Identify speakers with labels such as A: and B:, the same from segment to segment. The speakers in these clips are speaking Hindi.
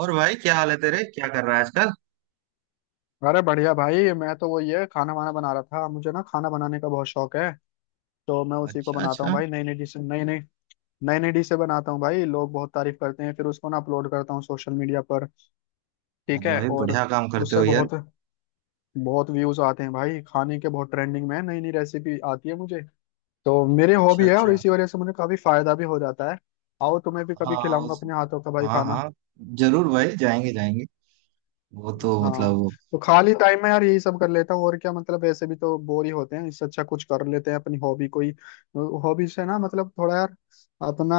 A: और भाई, क्या हाल है तेरे? क्या कर रहा है आजकल?
B: अरे बढ़िया भाई। मैं तो वो ये खाना वाना बना रहा था। मुझे ना खाना बनाने का बहुत शौक है। तो मैं उसी को
A: अच्छा,
B: बनाता हूँ
A: अच्छा।
B: भाई। नई नई डिश नई नई नई नई डिशें बनाता हूँ भाई। लोग बहुत तारीफ करते हैं, फिर उसको ना अपलोड करता हूँ सोशल मीडिया पर। ठीक
A: अरे
B: है।
A: भाई,
B: और
A: बढ़िया काम करते
B: उससे
A: हो यार।
B: बहुत बहुत व्यूज आते हैं भाई। खाने के बहुत ट्रेंडिंग में है, नई नई रेसिपी आती है मुझे। तो मेरी
A: अच्छा,
B: हॉबी है और
A: अच्छा।
B: इसी वजह से मुझे काफी फायदा भी हो जाता है। आओ, तुम्हें भी कभी
A: हाँ,
B: खिलाऊंगा
A: उस,
B: अपने हाथों का भाई
A: हाँ
B: खाना।
A: हाँ, जरूर भाई, जाएंगे जाएंगे। वो तो
B: हाँ। तो खाली टाइम में यार यही सब कर लेता हूँ और क्या, मतलब ऐसे भी तो बोर ही होते हैं, इससे अच्छा कुछ कर लेते हैं अपनी हॉबी कोई। हॉबी से ना मतलब थोड़ा यार, अपना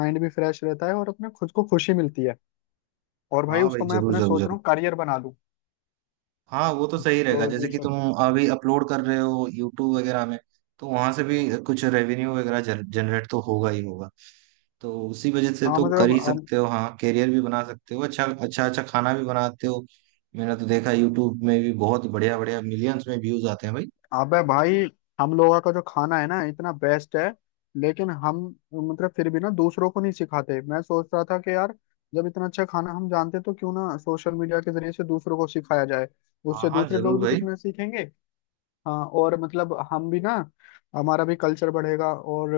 B: माइंड भी फ्रेश रहता है और अपने खुद को खुशी मिलती है। और भाई
A: हाँ भाई,
B: उसको मैं
A: जरूर
B: अपना
A: जरूर
B: सोच रहा
A: जरूर।
B: हूँ करियर बना लूँ।
A: हाँ, वो तो सही रहेगा।
B: तो
A: जैसे
B: ये
A: कि
B: सब।
A: तुम अभी अपलोड कर रहे हो यूट्यूब वगैरह में, तो वहां से भी कुछ रेवेन्यू वगैरह जनरेट तो होगा ही होगा। तो उसी वजह से
B: हाँ
A: तो कर ही
B: मतलब,
A: सकते हो। हाँ, करियर भी बना सकते हो। अच्छा अच्छा अच्छा, खाना भी बनाते हो। मैंने तो देखा यूट्यूब में भी, बहुत बढ़िया बढ़िया मिलियंस में व्यूज आते हैं भाई।
B: अबे भाई, हम लोगों का जो खाना है ना इतना बेस्ट है। लेकिन हम मतलब फिर भी ना दूसरों को नहीं सिखाते। मैं सोच रहा था कि यार जब इतना अच्छा खाना हम जानते तो क्यों ना सोशल मीडिया के जरिए से दूसरों को सिखाया जाए।
A: हाँ
B: उससे
A: हाँ
B: दूसरे
A: जरूर
B: लोग भी
A: भाई।
B: कुछ ना सीखेंगे। हाँ, और मतलब हम भी ना, हमारा भी कल्चर बढ़ेगा। और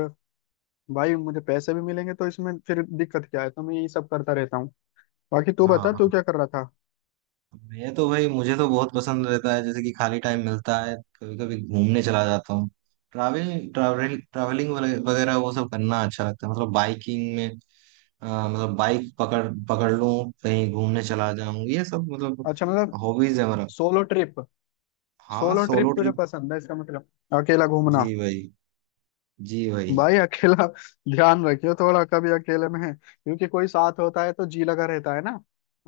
B: भाई मुझे पैसे भी मिलेंगे, तो इसमें फिर दिक्कत क्या है। तो मैं यही सब करता रहता हूँ। बाकी तू
A: हाँ
B: बता,
A: हाँ,
B: तू क्या कर रहा था।
A: मैं तो भाई, मुझे तो बहुत पसंद रहता है। जैसे कि खाली टाइम मिलता है, कभी कभी घूमने चला जाता हूँ। ट्रैवलिंग ट्रैवलिंग ट्रैवलिंग वगैरह, वो सब करना अच्छा लगता है। बाइकिंग में, आ, मतलब बाइक पकड़ पकड़ लूं, कहीं घूमने चला जाऊं, ये सब
B: अच्छा, मतलब
A: हॉबीज है मेरा।
B: सोलो ट्रिप
A: हाँ,
B: सोलो
A: सोलो
B: ट्रिप तुझे
A: ट्रिप।
B: पसंद है इसका मतलब, अकेला घूमना।
A: जी भाई, जी भाई।
B: भाई अकेला ध्यान रखियो थोड़ा कभी अकेले में, क्योंकि कोई साथ होता है तो जी लगा रहता है ना।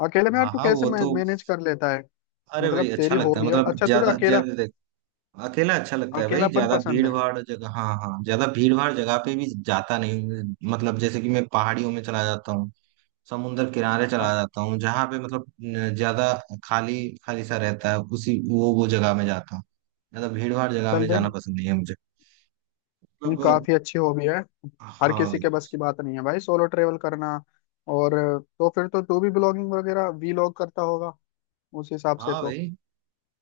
B: अकेले में यार
A: हाँ
B: तू
A: हाँ,
B: कैसे
A: वो तो,
B: मैनेज कर लेता है।
A: अरे
B: मतलब
A: भाई अच्छा
B: तेरी
A: लगता है।
B: हॉबी है। अच्छा, तुझे
A: ज्यादा ज्यादा अकेला अच्छा लगता है भाई।
B: अकेलापन
A: ज्यादा
B: पसंद
A: भीड़
B: है।
A: भाड़ जगह, हाँ हाँ, ज्यादा भीड़ भाड़ जगह पे भी जाता नहीं हूँ। मतलब जैसे कि मैं पहाड़ियों में चला जाता हूँ, समुन्द्र किनारे
B: हाँ,
A: चला जाता हूँ। जहाँ पे मतलब न, ज्यादा खाली खाली सा रहता है, उसी वो जगह में जाता हूँ। ज्यादा भीड़ भाड़ जगह
B: चल
A: में जाना
B: देख,
A: पसंद नहीं है मुझे।
B: ये
A: मतलब
B: काफी अच्छी हॉबी है। हर
A: हाँ
B: किसी
A: भाई।
B: के बस की बात नहीं है भाई, सोलो ट्रेवल करना। और तो फिर तो तू भी ब्लॉगिंग वगैरह वीलॉग करता होगा उस हिसाब से
A: हाँ
B: तो।
A: भाई,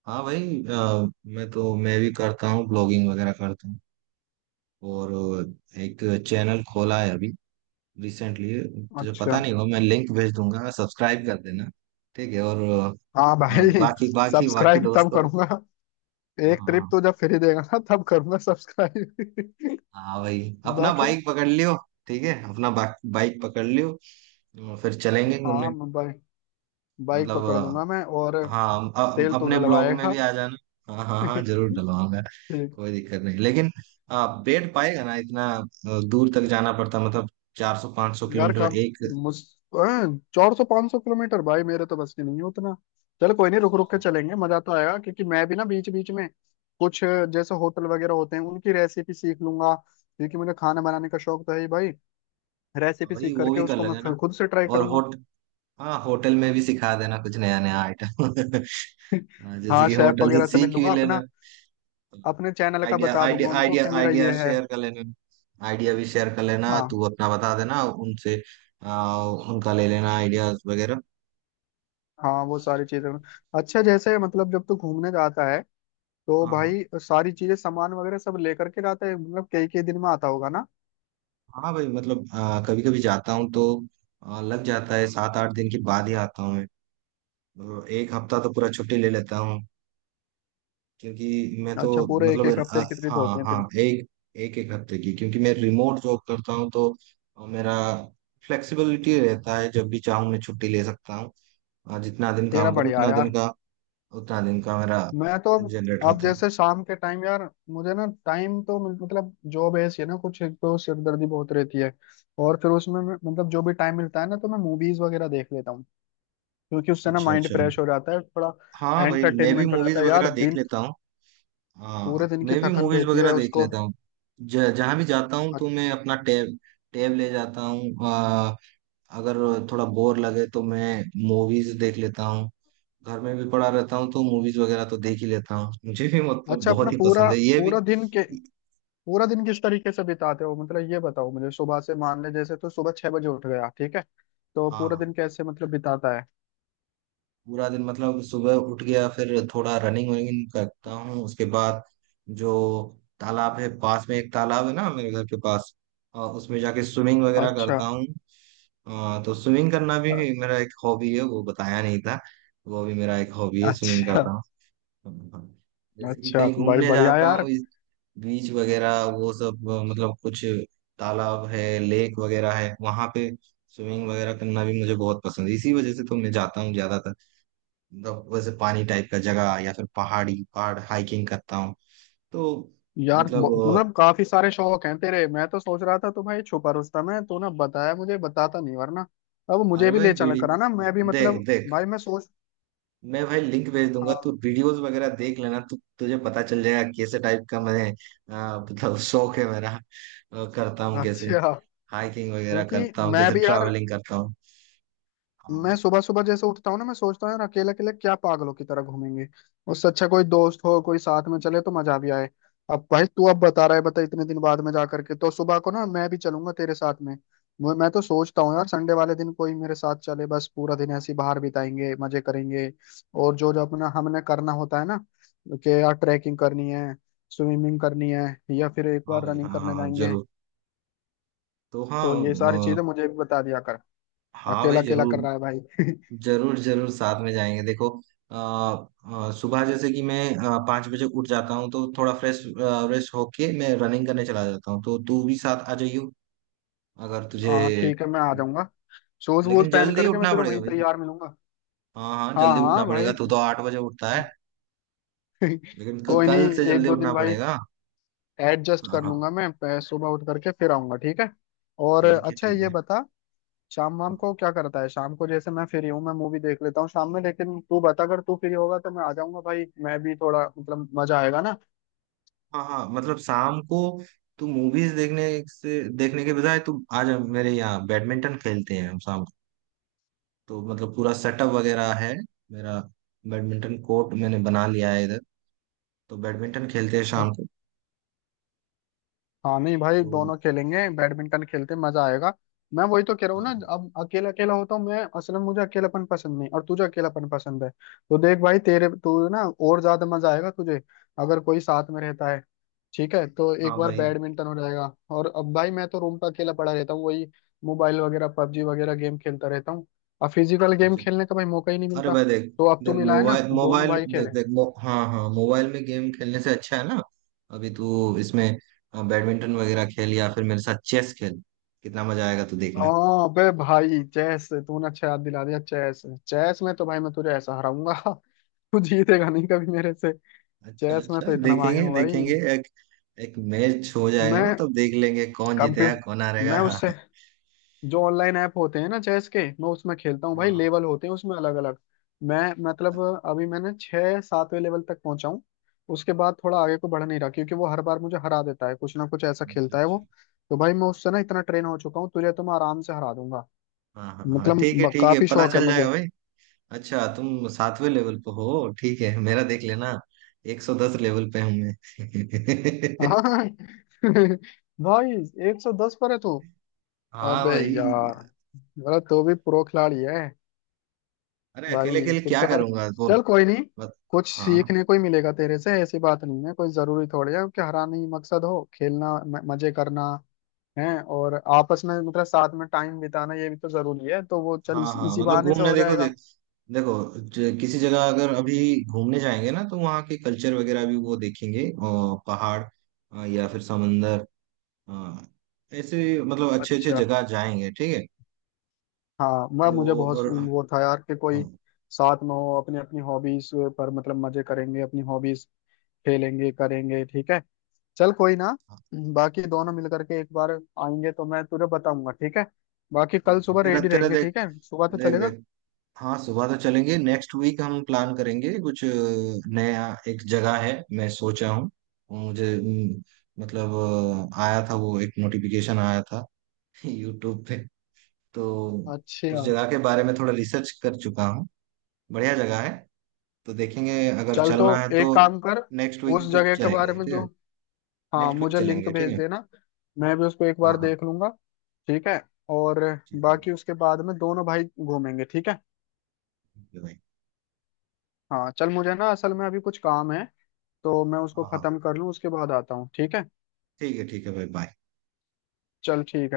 A: हाँ भाई, मैं भी करता हूँ, ब्लॉगिंग वगैरह करता हूँ। और एक चैनल खोला है अभी, रिसेंटली। तुझे
B: अच्छा।
A: पता नहीं हो, मैं लिंक भेज दूंगा, सब्सक्राइब कर देना। ठीक है और
B: हाँ भाई,
A: बाकी बाकी बाकी
B: सब्सक्राइब तब
A: दोस्तों को।
B: करूंगा, एक ट्रिप
A: हाँ।
B: तू जब फ्री देगा ना तब करूंगा सब्सक्राइब।
A: हाँ भाई, अपना
B: बाकी
A: बाइक पकड़ लियो। ठीक है, अपना बाइक पकड़ लियो, और फिर चलेंगे
B: हाँ,
A: घूमने।
B: मैं बाइक बाइक
A: मतलब
B: पकड़ लूंगा मैं। और
A: हाँ
B: तेल तो
A: अपने ब्लॉग में
B: डलवाएगा।
A: भी आ जाना। हाँ हाँ हाँ, जरूर डलवाऊंगा, कोई दिक्कत नहीं। लेकिन बैठ पाएगा ना इतना? दूर तक जाना पड़ता। मतलब चार सौ पाँच सौ
B: यार
A: किलोमीटर
B: काम
A: एक।
B: मुझ 400-500 किलोमीटर भाई मेरे तो बस की नहीं है उतना। चल कोई नहीं, रुक रुक के चलेंगे, मजा तो आएगा, क्योंकि मैं भी ना बीच बीच में कुछ जैसे होटल वगैरह होते हैं उनकी रेसिपी सीख लूंगा। क्योंकि मुझे खाना बनाने का शौक तो है ही भाई। रेसिपी
A: वही,
B: सीख
A: वो
B: करके
A: भी कर
B: उसको मैं
A: लेंगे ना।
B: फिर खुद से ट्राई
A: और
B: करूंगा।
A: होट हाँ, होटल में भी सिखा देना कुछ नया नया आइटम। हाँ, जैसे
B: हाँ,
A: कि
B: शेफ
A: होटल से
B: वगैरह से मिल
A: सीख भी
B: लूंगा।
A: लेना।
B: अपना अपने चैनल का
A: आइडिया
B: बता दूंगा
A: आइडिया
B: उनको
A: आइडिया
B: कि मेरा
A: आइडिया
B: ये है।
A: शेयर कर लेना। आइडिया भी शेयर कर लेना,
B: हाँ
A: तू अपना बता देना उनसे। उनका ले लेना आइडियाज वगैरह।
B: हाँ, वो सारी चीजें। अच्छा, जैसे मतलब जब तू घूमने जाता है तो
A: हाँ
B: भाई सारी चीजें, सामान वगैरह सब लेकर के जाता है। मतलब कई कई दिन में आता होगा ना।
A: हाँ भाई। मतलब कभी कभी जाता हूँ तो लग जाता है, 7-8 दिन के बाद ही आता हूँ मैं। तो एक हफ्ता तो पूरा छुट्टी ले लेता हूँ। क्योंकि मैं
B: अच्छा,
A: तो
B: पूरे एक एक हफ्ते की ट्रिप
A: हाँ
B: होती है तेरी।
A: हाँ, एक एक एक हफ्ते की, क्योंकि मैं रिमोट जॉब करता हूँ। तो मेरा फ्लेक्सिबिलिटी रहता है, जब भी चाहूँ मैं छुट्टी ले सकता हूँ। जितना दिन
B: तेरा
A: काम करूँ,
B: बढ़िया है यार।
A: उतना दिन का मेरा
B: मैं तो
A: जनरेट
B: अब
A: होता है।
B: जैसे शाम के टाइम यार मुझे ना टाइम तो, मतलब जॉब ऐसी है ना, कुछ एक तो सिरदर्दी बहुत रहती है। और फिर उसमें मतलब जो भी टाइम मिलता है ना, तो मैं मूवीज वगैरह देख लेता हूँ, क्योंकि उससे ना
A: अच्छा
B: माइंड
A: अच्छा।
B: फ्रेश हो जाता है थोड़ा।
A: हाँ भाई, मैं भी
B: एंटरटेनमेंट हो
A: मूवीज
B: जाता है यार
A: वगैरह देख
B: दिन,
A: लेता हूँ।
B: पूरे
A: हाँ,
B: दिन की
A: मैं भी
B: थकन
A: मूवीज
B: रहती
A: वगैरह
B: है
A: देख
B: उसको।
A: लेता हूँ। जहाँ भी जाता हूँ,
B: अ-
A: तो मैं अपना टैब टैब ले जाता हूँ। अगर थोड़ा बोर लगे, तो मैं मूवीज देख लेता हूँ। घर में भी पड़ा रहता हूँ, तो मूवीज वगैरह तो देख ही लेता हूँ। मुझे भी मतलब
B: अच्छा, अपना
A: बहुत ही
B: पूरा
A: पसंद है ये
B: पूरा
A: भी।
B: दिन के पूरा दिन किस तरीके से बिताते हो, मतलब ये बताओ मुझे। सुबह से मान ले जैसे, तो सुबह 6 बजे उठ गया, ठीक है, तो पूरा
A: हाँ,
B: दिन कैसे मतलब बिताता है।
A: पूरा दिन मतलब सुबह उठ गया, फिर थोड़ा रनिंग वनिंग करता हूँ। उसके बाद जो तालाब है, पास में एक तालाब है ना मेरे घर के पास, उसमें जाके स्विमिंग वगैरह
B: अच्छा
A: करता हूँ। तो स्विमिंग करना भी
B: अ-
A: मेरा एक हॉबी है, वो बताया नहीं था। वो भी मेरा एक हॉबी है, स्विमिंग
B: अच्छा
A: करता हूँ। जैसे कि
B: अच्छा,
A: कहीं
B: बड़ी
A: घूमने
B: बढ़िया
A: जाता
B: यार।
A: हूँ, बीच वगैरह वो सब, मतलब कुछ तालाब है, लेक वगैरह है वहां पे। स्विमिंग वगैरह करना भी मुझे बहुत पसंद है, इसी वजह से तो मैं जाता हूँ ज्यादातर। मतलब वैसे पानी टाइप का जगह, या फिर पहाड़ी पहाड़ हाइकिंग करता हूँ तो।
B: यार
A: मतलब अ,
B: मतलब काफी सारे शौक हैं तेरे। मैं तो सोच रहा था तो भाई, छुपा रुस्तम है, तूने बताया मुझे, बताता नहीं वरना। अब
A: अरे
B: मुझे भी
A: भाई,
B: ले चला
A: बीड़ी,
B: करा ना, मैं भी
A: देख
B: मतलब।
A: देख,
B: भाई मैं सोच।
A: मैं भाई लिंक भेज दूंगा, तू
B: हाँ,
A: वीडियोस वगैरह देख लेना, तू तुझे पता चल जाएगा कैसे टाइप का मैं मतलब शौक है मेरा। करता हूँ, कैसे
B: अच्छा,
A: हाइकिंग वगैरह
B: क्योंकि
A: करता हूँ,
B: मैं
A: कैसे
B: भी यार,
A: ट्रैवलिंग करता
B: मैं
A: हूँ।
B: सुबह सुबह जैसे उठता हूँ ना, मैं सोचता हूँ यार अकेले अकेले क्या पागलों की तरह घूमेंगे। उससे अच्छा कोई दोस्त हो, कोई साथ में चले, तो मजा भी आए। अब भाई तू अब बता रहा है, बता इतने दिन बाद में जा करके, तो सुबह को ना मैं भी चलूंगा तेरे साथ में। मैं तो सोचता हूँ यार संडे वाले दिन कोई मेरे साथ चले, बस पूरा दिन ऐसे ही बाहर बिताएंगे, मजे करेंगे। और जो जो अपना हमने करना होता है ना कि यार ट्रैकिंग करनी है, स्विमिंग करनी है, या फिर एक
A: हाँ
B: बार
A: भाई, हाँ
B: रनिंग
A: हाँ
B: करने
A: हाँ,
B: जाएंगे।
A: जरूर। तो हाँ
B: तो ये सारी
A: अ,
B: चीजें मुझे भी बता दिया कर।
A: हाँ
B: अकेला
A: भाई,
B: अकेला
A: जरूर
B: कर रहा है भाई।
A: जरूर जरूर, साथ में जाएंगे। देखो अ, सुबह जैसे कि मैं 5 बजे उठ जाता हूँ। तो थोड़ा फ्रेश फ्रेश होके मैं रनिंग करने चला जाता हूँ, तो तू भी साथ आ जाइयो, अगर तुझे।
B: हाँ ठीक है, मैं आ जाऊंगा। शूज वूज
A: लेकिन
B: पहन
A: जल्दी
B: करके मैं
A: उठना
B: तुझे
A: पड़ेगा
B: वहीं
A: भाई।
B: तैयार मिलूंगा।
A: हाँ हाँ,
B: हाँ
A: जल्दी उठना
B: हाँ
A: पड़ेगा।
B: भाई।
A: तू तो 8 बजे उठता है, लेकिन
B: कोई
A: कल
B: नहीं,
A: से
B: एक
A: जल्दी
B: दो दिन
A: उठना
B: भाई
A: पड़ेगा।
B: एडजस्ट
A: हाँ
B: कर
A: हाँ,
B: लूंगा मैं। सुबह उठ करके फिर आऊंगा, ठीक है। और
A: ठीक है
B: अच्छा ये
A: ठीक
B: बता, शाम
A: है।
B: वाम को क्या करता है। शाम को जैसे मैं फ्री हूँ मैं मूवी देख लेता हूँ शाम में, लेकिन तू बता, अगर तू फ्री होगा तो मैं आ जाऊंगा भाई, मैं भी थोड़ा, मतलब मजा आएगा
A: हाँ हाँ मतलब शाम को, तू मूवीज देखने के बजाय तू आज मेरे यहाँ, बैडमिंटन खेलते हैं हम शाम को। तो मतलब पूरा सेटअप वगैरह है मेरा, बैडमिंटन कोर्ट मैंने बना लिया है इधर। तो बैडमिंटन खेलते हैं
B: ना।
A: शाम को।
B: हाँ नहीं भाई,
A: तो
B: दोनों खेलेंगे, बैडमिंटन खेलते हैं, मजा आएगा। मैं वही तो कह रहा हूँ ना,
A: हाँ
B: अब अकेला अकेला होता हूँ मैं असल में, मुझे अकेलापन पसंद नहीं, और तुझे अकेलापन पसंद है, तो देख भाई तेरे, तू ना और ज्यादा मजा आएगा तुझे अगर कोई साथ में रहता है, ठीक है। तो एक
A: हाँ
B: बार
A: भाई।
B: बैडमिंटन हो जाएगा, और अब भाई मैं तो रूम पर अकेला पड़ा रहता हूँ, वही मोबाइल वगैरह पबजी वगैरह गेम खेलता रहता हूँ। अब फिजिकल गेम
A: अच्छा,
B: खेलने का भाई मौका ही नहीं
A: अरे
B: मिलता,
A: भाई देख
B: तो अब तू
A: देख,
B: मिला है ना,
A: मोबाइल
B: दोनों
A: मोबाइल
B: भाई
A: देख
B: खेलेंगे।
A: देख मो, हाँ हाँ, मोबाइल में गेम खेलने से अच्छा है ना, अभी तू इसमें बैडमिंटन वगैरह खेल, या फिर मेरे साथ चेस खेल। कितना मजा आएगा तू देखना।
B: हाँ बे भाई, चेस तूने अच्छा याद दिला दिया, चेस। चेस में तो भाई मैं तुझे ऐसा हराऊंगा। तू जीतेगा नहीं कभी मेरे से।
A: अच्छा
B: चेस में
A: अच्छा,
B: तो इतना माहिर
A: देखेंगे
B: हूँ भाई।
A: देखेंगे। एक एक मैच हो जाएगा ना,
B: मैं
A: तब देख लेंगे कौन जीतेगा
B: कंप्यूटर
A: कौन हारेगा।
B: मैं
A: हाँ
B: उससे जो ऑनलाइन ऐप होते हैं ना चेस के, मैं उसमें खेलता हूँ भाई।
A: हाँ,
B: लेवल होते हैं उसमें अलग अलग। मैं मतलब, अभी मैंने छः सातवें लेवल तक पहुंचा हूँ। उसके बाद थोड़ा आगे को बढ़ नहीं रहा, क्योंकि वो हर बार मुझे हरा देता है, कुछ ना कुछ ऐसा
A: अच्छा
B: खेलता है
A: अच्छा।
B: वो। तो भाई मैं उससे ना इतना ट्रेन हो चुका हूँ, तुझे तो मैं आराम से हरा दूंगा।
A: हाँ हाँ हाँ,
B: मतलब
A: ठीक है ठीक है,
B: काफी
A: पता
B: शौक है
A: चल
B: मुझे।
A: जाएगा भाई। अच्छा, तुम सातवें लेवल पे हो, ठीक है, मेरा देख लेना। 110 लेवल पे हूँ मैं।
B: हाँ भाई, 110 पर है तू।
A: हाँ
B: अबे
A: भाई,
B: यार, मतलब तो भी प्रो खिलाड़ी है।
A: अरे अकेले
B: भाई
A: अकेले
B: फिर
A: क्या
B: तो यार,
A: करूंगा बोल।
B: चल कोई नहीं,
A: बस।
B: कुछ
A: हाँ
B: सीखने को ही मिलेगा तेरे से। ऐसी बात नहीं है, कोई जरूरी थोड़ी है कि हराना ही मकसद हो, खेलना मजे करना है। और आपस में मतलब साथ में टाइम बिताना ये भी तो जरूरी है, तो वो चल
A: हाँ हाँ,
B: इसी
A: मतलब
B: बहाने से
A: घूमने,
B: हो जाएगा।
A: देखो, किसी जगह अगर अभी घूमने जाएंगे ना, तो वहाँ के कल्चर वगैरह भी वो देखेंगे, और पहाड़ या फिर समंदर, अ, ऐसे मतलब अच्छे अच्छे
B: अच्छा
A: जगह जाएंगे, ठीक है।
B: हाँ, मैं,
A: तो
B: मुझे बहुत
A: और हाँ,
B: वो था यार कि कोई
A: हाँ,
B: साथ में हो, अपनी अपनी हॉबीज पर, मतलब मजे करेंगे, अपनी हॉबीज खेलेंगे करेंगे, ठीक है। चल कोई ना, बाकी दोनों मिल करके एक बार आएंगे तो मैं तुझे बताऊंगा, ठीक है। बाकी कल
A: ठीक है।
B: सुबह
A: तेरा
B: रेडी
A: तेरा
B: रहेंगे
A: देख,
B: ठीक है, सुबह तो
A: देख
B: चलेगा।
A: देख। हाँ, सुबह तो चलेंगे। नेक्स्ट वीक हम प्लान करेंगे कुछ नया, एक जगह है मैं सोचा हूँ। मुझे मतलब आया था, वो एक नोटिफिकेशन आया था यूट्यूब पे। तो
B: अच्छा,
A: उस जगह के बारे में थोड़ा रिसर्च कर चुका हूँ, बढ़िया जगह है। तो देखेंगे, अगर
B: चल तो
A: चलना है
B: एक
A: तो
B: काम कर,
A: नेक्स्ट
B: उस
A: वीक पे
B: जगह के बारे
A: चलेंगे
B: में
A: ठीक है।
B: जो, हाँ
A: नेक्स्ट वीक
B: मुझे लिंक
A: चलेंगे ठीक
B: भेज
A: है
B: देना, मैं भी उसको एक
A: हाँ
B: बार
A: हाँ,
B: देख लूंगा, ठीक है। और
A: ठीक है,
B: बाकी उसके बाद में दोनों भाई घूमेंगे, ठीक है।
A: ठीक है भाई।
B: हाँ चल, मुझे ना असल में अभी कुछ काम है, तो मैं उसको
A: हाँ हाँ,
B: खत्म कर लूँ, उसके बाद आता हूँ, ठीक है।
A: ठीक है, ठीक है भाई, बाय।
B: चल ठीक है।